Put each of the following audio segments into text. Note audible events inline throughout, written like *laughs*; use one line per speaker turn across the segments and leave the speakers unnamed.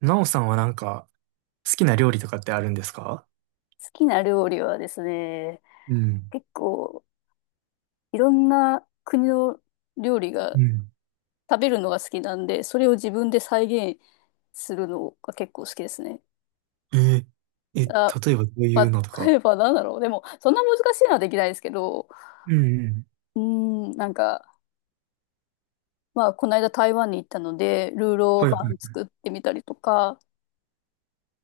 なおさんは好きな料理とかってあるんですか？
好きな料理はですね、
うん、
結構いろんな国の料理が
うん。
食べるのが好きなんで、それを自分で再現するのが結構好きですね。
えー、え、
あ、
例えばどういう
ま
のと
あ、
か？
例えばなんだろう。でも、そんな難しいのはできないですけど、
うん、うん。
うーなんか、まあ、この間台湾に行ったので、ルーロー
はい
フ
は
ァン作ってみたりとか、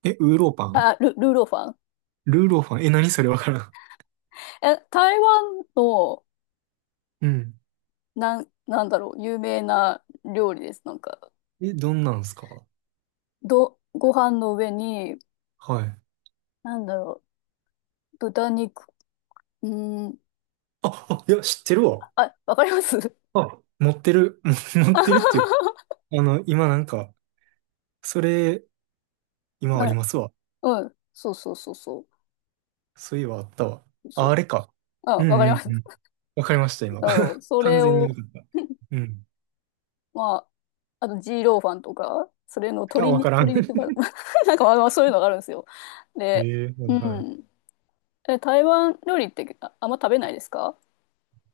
い。え、ウーローパン、
あ、ルーローファン。
ルーローパン、え、何それ、わからん。
え、台湾の、
うん。
なんだろう、有名な料理です。なんか、
え、どんなんすか？
ご飯の上に、
はい。
なんだろう、豚肉。うーん。
あ、あ、いや、知ってるわ。
あ、わかります *laughs*
あ、持ってる。*laughs* 持ってるっていう。
は
あの、今なんか、それ、今あ
い。
りますわ。
うん。そうそうそうそ
そういえばあったわ。
う。そ
あ、
う。
あれか。
う
う
ん、
ん
わかり
う
ま
ん
す。
うん。わかりました、今。
そう
*laughs*
そ
完
れ
全によ
を、
かった。うん。
*laughs* まあ、あと、ジーローファンとか、それの
あ、
鶏に、
わからん。
鶏肉ば、*laughs* なんかまあまあそういうのがあるんですよ。
*laughs* え
で、
え、は
う
いはい。
ん。え、台湾料理ってあんま食べないですか？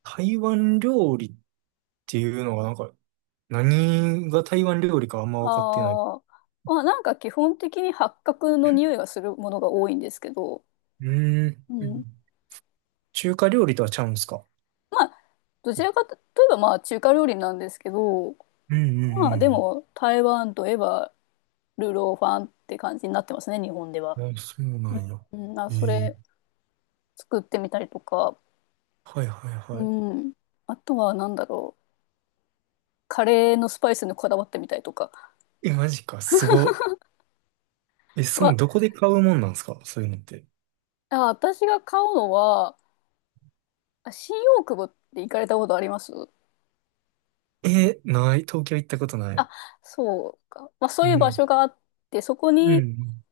台湾料理っていうのがなんか、何が台湾料理かあんま分かってない。
ああ、まあなんか基本的に八角の匂いがするものが多いんですけど、
うーん。
う
う
ん。
ん。中華料理とはちゃうんですか？
まあ、どちらかといえばまあ中華料理なんですけど、
うん
まあ
う
で
ん
も台湾といえばルーローファンって感じになってますね、日本では。
うん。あ、そうなんや。
うん、うん、あ、
え
そ
え。
れ作ってみたりとか、
はいはい
う
はい。
ん。あとは何だろう。カレーのスパイスにこだわってみたりとか。
え、マジか、すご。え、その、
は、
どこで買うもんなんですか、そういうのって。
あ、私が買うのは、あ、新大久保って行かれたことあります？
え、ない。東京行ったことない。
あ、そうか。まあそ
う
ういう場
ん。
所があって、そこ
うんう
に、
ん。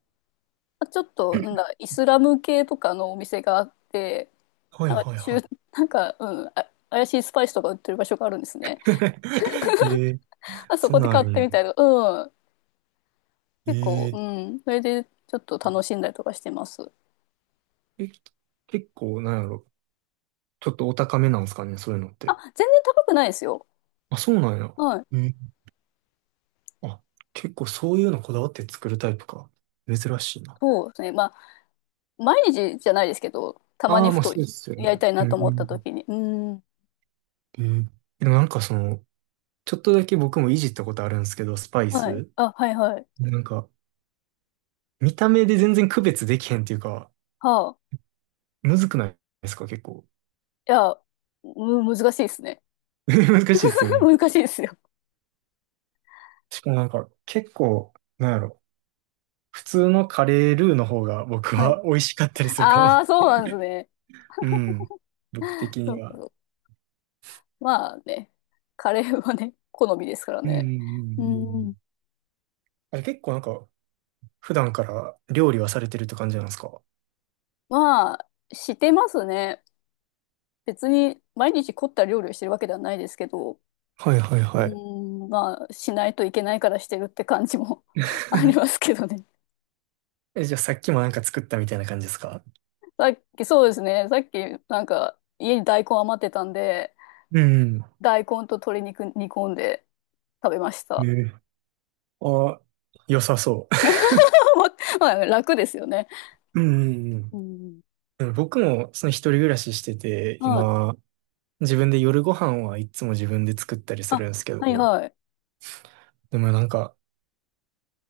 まあちょっと、なんだ、イスラム系とかのお店があって、
はい
なんか
はいは
中、
い。
なんか、うん、あ、怪しいスパイスとか売ってる場所があるんですね。
*laughs* ええ、
あそ
そ
こ
んな
で
んあ
買っ
るん
て
や。
みたりとか、うん。
え
結構、う
え。
ん。それでちょっと楽しんだりとかしてます。
え、結構、なんやろ、ちょっとお高めなんですかね、そういうのっ
あ、
て。
全然高くないですよ。
あ、そうなんや。
はい。
うん。あ、結構そういうのこだわって作るタイプか。珍しいな。
そうですね。まあ、毎日じゃないですけど、たま
あ
に
あ、
ふ
まあ
と
そうですよ
やり
ね。
たい
う
なと思った
ん。
時に。うん。
うん。でもなんかその、ちょっとだけ僕もいじったことあるんですけど、スパイ
はい。
ス。
あ、はいはい。
なんか、見た目で全然区別できへんっていうか、
はあ。
むずくないですか、結構。
いや、難しいですね。
*laughs* 難しいですよ
*laughs*
ね。
難しいですよ。
しかもなんか、結構、なんやろ、普通のカレールーの方が僕
はい。
は *laughs* 美味しかったりするかも。
ああ、そうなんですね。
うん。僕的
そ
に
うそ
は。
うまあね、カレーはね、好みですから
うんうんうんう
ね。
んう
う
ん。
ん。
あれ結構なんか、普段から料理はされてるって感じなんですか？ *laughs*
まあ、してますね。別に毎日凝った料理をしてるわけではないですけど、う
はいはいはい。
ーん。まあ、しないといけないからしてるって感じも *laughs* あり
*laughs*
ますけどね。
え、じゃあさっきもなんか作ったみたいな感じですか？
さっき、そうですね。さっき、なんか、家に大根余ってたんで、
うん。
大根と鶏肉煮込んで食べました。
え、あ、良さそ
*laughs* まあ、楽ですよね。
う。*laughs* うんうんう
う
ん。
ん。
でも僕もその一人暮らししてて、
はい。
今、自分で夜ご飯はいつも自分で作ったりするん
あ、
ですけど、
はいはい。
でもなんか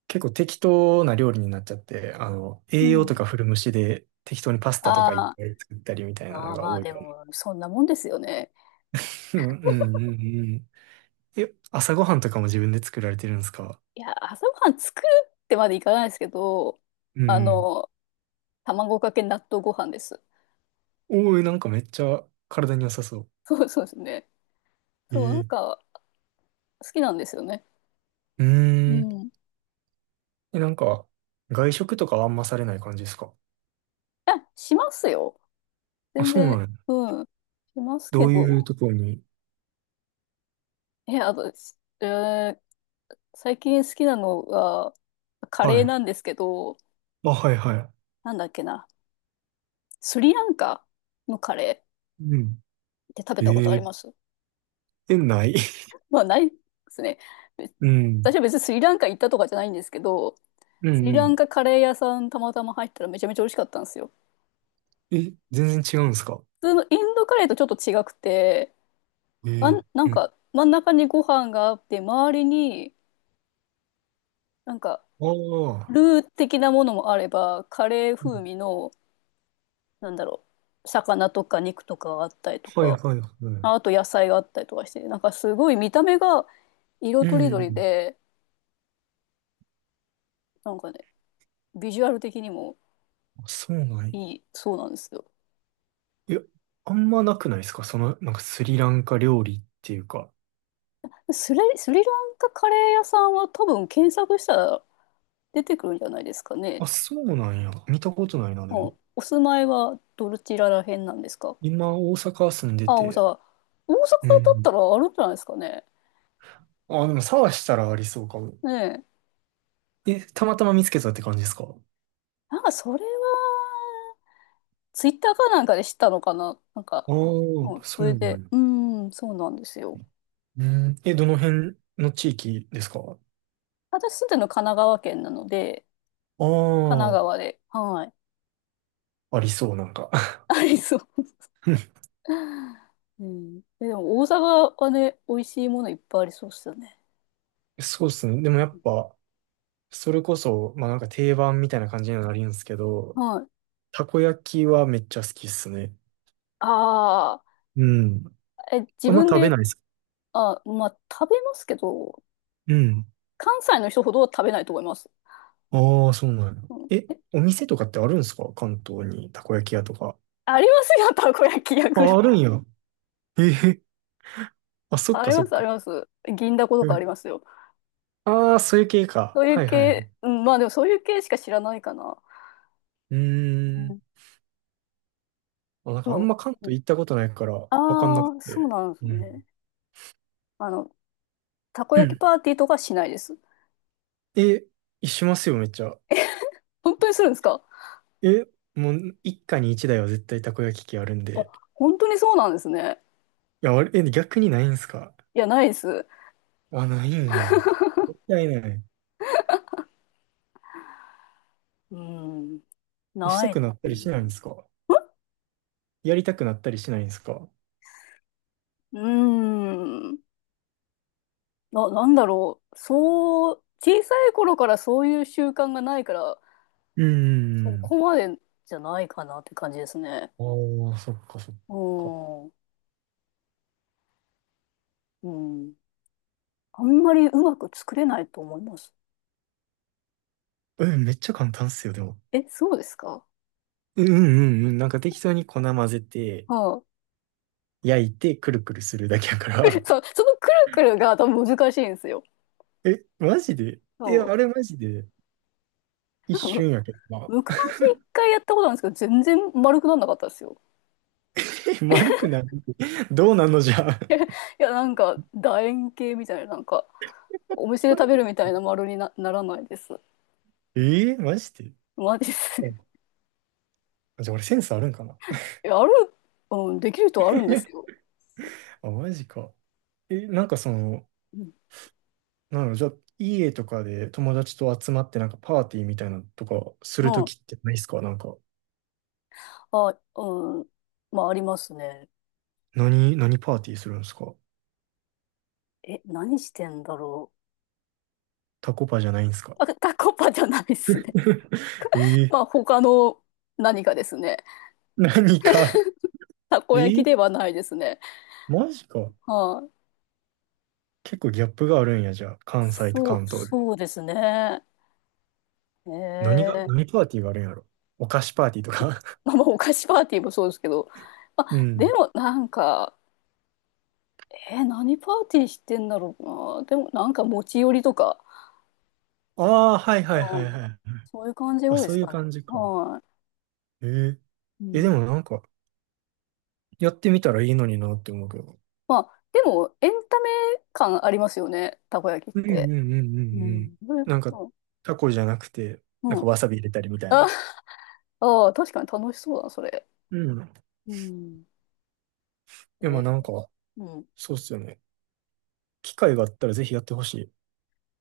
結構適当な料理になっちゃって、あの、
う
栄
ん。
養と
ん、
か古虫で適当にパスタとかいっ
ああ、
ぱい作ったりみたいな
ま
の
あ
が
まあ、
多い
で
から。*laughs*
も、そんなもんですよね。
うんうんうんうん。え、朝ごはんとかも自分で作られてるんですか？
いや、朝ごはん作るってまでいかないですけど、
う
あ
ん。
の、卵かけ納豆ご飯です。
おー、なんかめっちゃ体に良さそ
そうですね。
う。え
そう、なん
ー、
か、好きなんですよね。
う
う
ーん。
ん。
え、なんか、外食とかはあんまされない感じですか？
あ、しますよ。
あ、
全
そうな
然、
んや。
うん。します
ど
け
ういう
ど。
ところに？
え、あと、しえー、最近好きなのが、カ
は
レー
い。
なんですけど、
あ、はいは
なんだっけな。スリランカのカレー
い。うん。
って食べたことあ
え
り
え。
ます？
え、ない。 *laughs*
まあ、ないですね。べ、
うん。
私は別にスリランカ行ったとかじゃないんですけど、
う
ス
ん
リ
う
ラン
ん。
カカレー屋さんたまたま入ったらめちゃめちゃ美味しかったんですよ。
え、全然違うんですか？
普通のインドカレーとちょっと違くて、
え
あ
ー。
ん、なん
うん。
か真ん中にご飯があって、周りになんか
ああ。
ルー的なものもあれば、カレー
う
風
ん。
味の、なんだろう、魚とか肉とかがあったりと
はい
か、
はいはい。
ああ、と野菜があったりとかして、なんかすごい見た目が色
う
とりどり
ん。
で、なんかね、ビジュアル的にも
あ、そうなんや。
いいそうなんですよ。
いや、あんまなくないですか、その、なんかスリランカ料理っていうか。
スリランカカレー屋さんは多分検索したら出てくるんじゃないですかね。
あ、そうなんや。見たことないな、で
も
も。
うお住まいはどちら辺なんですか？
今、大阪住んで
あ、大
て。
阪。大
う
阪だっ
ん。
たらあるんじゃないですかね。
あ、でも探したらありそうかも。
ねえ。
え、たまたま見つけたって感じですか？あ
なんかそれは、ツイッターかなんかで知ったのかな。なんか、
あ
う
ー、
ん、そ
そう
れ
な
で、
んや。
うん、そうなんですよ。
うん。え、どの辺の地域ですか？
私住んでるの神奈川県なので、神奈
あ
川で、はい。
あ、ありそう、なんか。
ありそう。
*laughs*
*laughs* うん。え、でも大阪はね、美味しいものいっぱいありそうっすよね。
そうっすね。でもやっぱ、それこそ、まあなんか定番みたいな感じにはなるんですけど、
はい。
たこ焼きはめっちゃ好きっすね。
あ
うん。
あ、え、自
あんま
分
食べ
で、
ないっす。
あ、まあ、食べますけど、
うん。
関西の人ほどは食べないと思います。
ああ、そうなんや。
う
え、
ん、
お店とかってあるんですか、関東に、たこ焼き屋とか。
ありますよ、たこ焼き屋ぐら
あ、ある
い。
んや。ええ、あ、そっ
あ
か
り
そ
ま
っ
す、あ
か。
ります。銀だことかありますよ。
ああー、そういう系か。
そういう
はいはい。
系、うん、まあでもそういう系しか知らないかな。
うー
うん、
ん。あ、なん
で
かあん
も、
ま関東行ったことないからわかんなく
ああー、そう
て。
なんです
うん。
ね。あの、たこ
う
焼き
ん。
パーティーとかしないです。
え、しますよ、めっちゃ。
本当にするんですか？
え、もう一家に一台は絶対たこ焼き器あるん
あ、
で。
本当にそうなんですね。
いや、あれ、え、逆にないんすか？
いや、ないです。
あ、ないんや。絶対ない。
うん、
した
ない
く
で
なっ
す
たりしないん
ね。
ですか？やりたくなったりしないんですか？
うーん、なんだろう。そう、小さい頃からそういう習慣がないから、
うー
そ
ん。
こまでじゃないかなって感じですね。
ああ、そっかそっか。
おー、うん。あんまりうまく作れないと思います。
え、めっちゃ簡単っすよ、でも。
え、そうですか？
うんうんうん。なんか適当に粉混ぜて、
はい。
焼いて、くるくるするだけやか
*laughs* くる、そう、
ら。
そのくるくるが多分難しいんですよ。
*laughs* え、マジで、いや、
そ
あ
う。
れマジで一
なんか
瞬や
む、
けどな。
昔一回やったことあるんですけど、全然丸くなんなかったですよ。
え、丸くない？ *laughs*。どうなんのじゃあ。
いや、なんか、楕円形みたいな、なんか、お店で食べる
*laughs*
みたいな丸にならないです。
えー、マジで。
マジです。*laughs* い
あ、じゃあ俺センスあるんかな。
や、ある、うん、できる人はあるんですよ。
*laughs* あ、マジか。え、なんかその、
うん。
なんだろう、じゃあ、家とかで友達と集まってなんかパーティーみたいなのとかすると
ま
きってないっすか、なんか。
あ、あ、うん。まあ、ありますね。
何、何パーティーするんですか？
え、何してんだろ
タコパじゃないんですか？
う。あ、タコパじゃないっすね。
*laughs* えー、
まあ、他の何かですね。
何か。
た
*laughs*
こ焼き
え、
ではないですね。
マジか。
はい、
結構ギャップがあるんや、じゃあ。関西と関東で。
そうですね。
何が、
え
何
え、
パーティーがあるんやろ。お菓子パーティーとか？
まあ、まあお菓子パーティーもそうですけど。
*laughs* う
あ、で
ん。
も、なんか、えー、何パーティーしてんだろうな。でも、なんか持ち寄りとか、
ああ、はいはいは
う
いは
ん、
い。
そういう感じが
あ、
多いで
そう
す
いう
かね。
感じか。
は
ええ。
い。う
え、で
ん、
もなんか、やってみたらいいのになって思うけど。
まあ、でも、エンタメ感ありますよね。たこ焼きっ
うんうん
て。
うんうん
う
う
ん。
ん。
それ
なんか、
う
タコじゃなくて、
ん。
なん
う
か
ん、
わさび入れたりみたい
あ
な。
あー、確かに楽しそうだな、それ。
うん。い
うん。
や、
え
まあなんか、
ー、うん。
そうっすよね。機会があったらぜひやってほしい。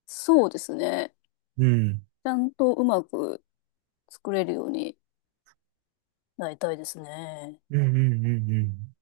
そうですね。
うん。
ちゃんとうまく作れるようになりたいですね。
うんうんうんうん。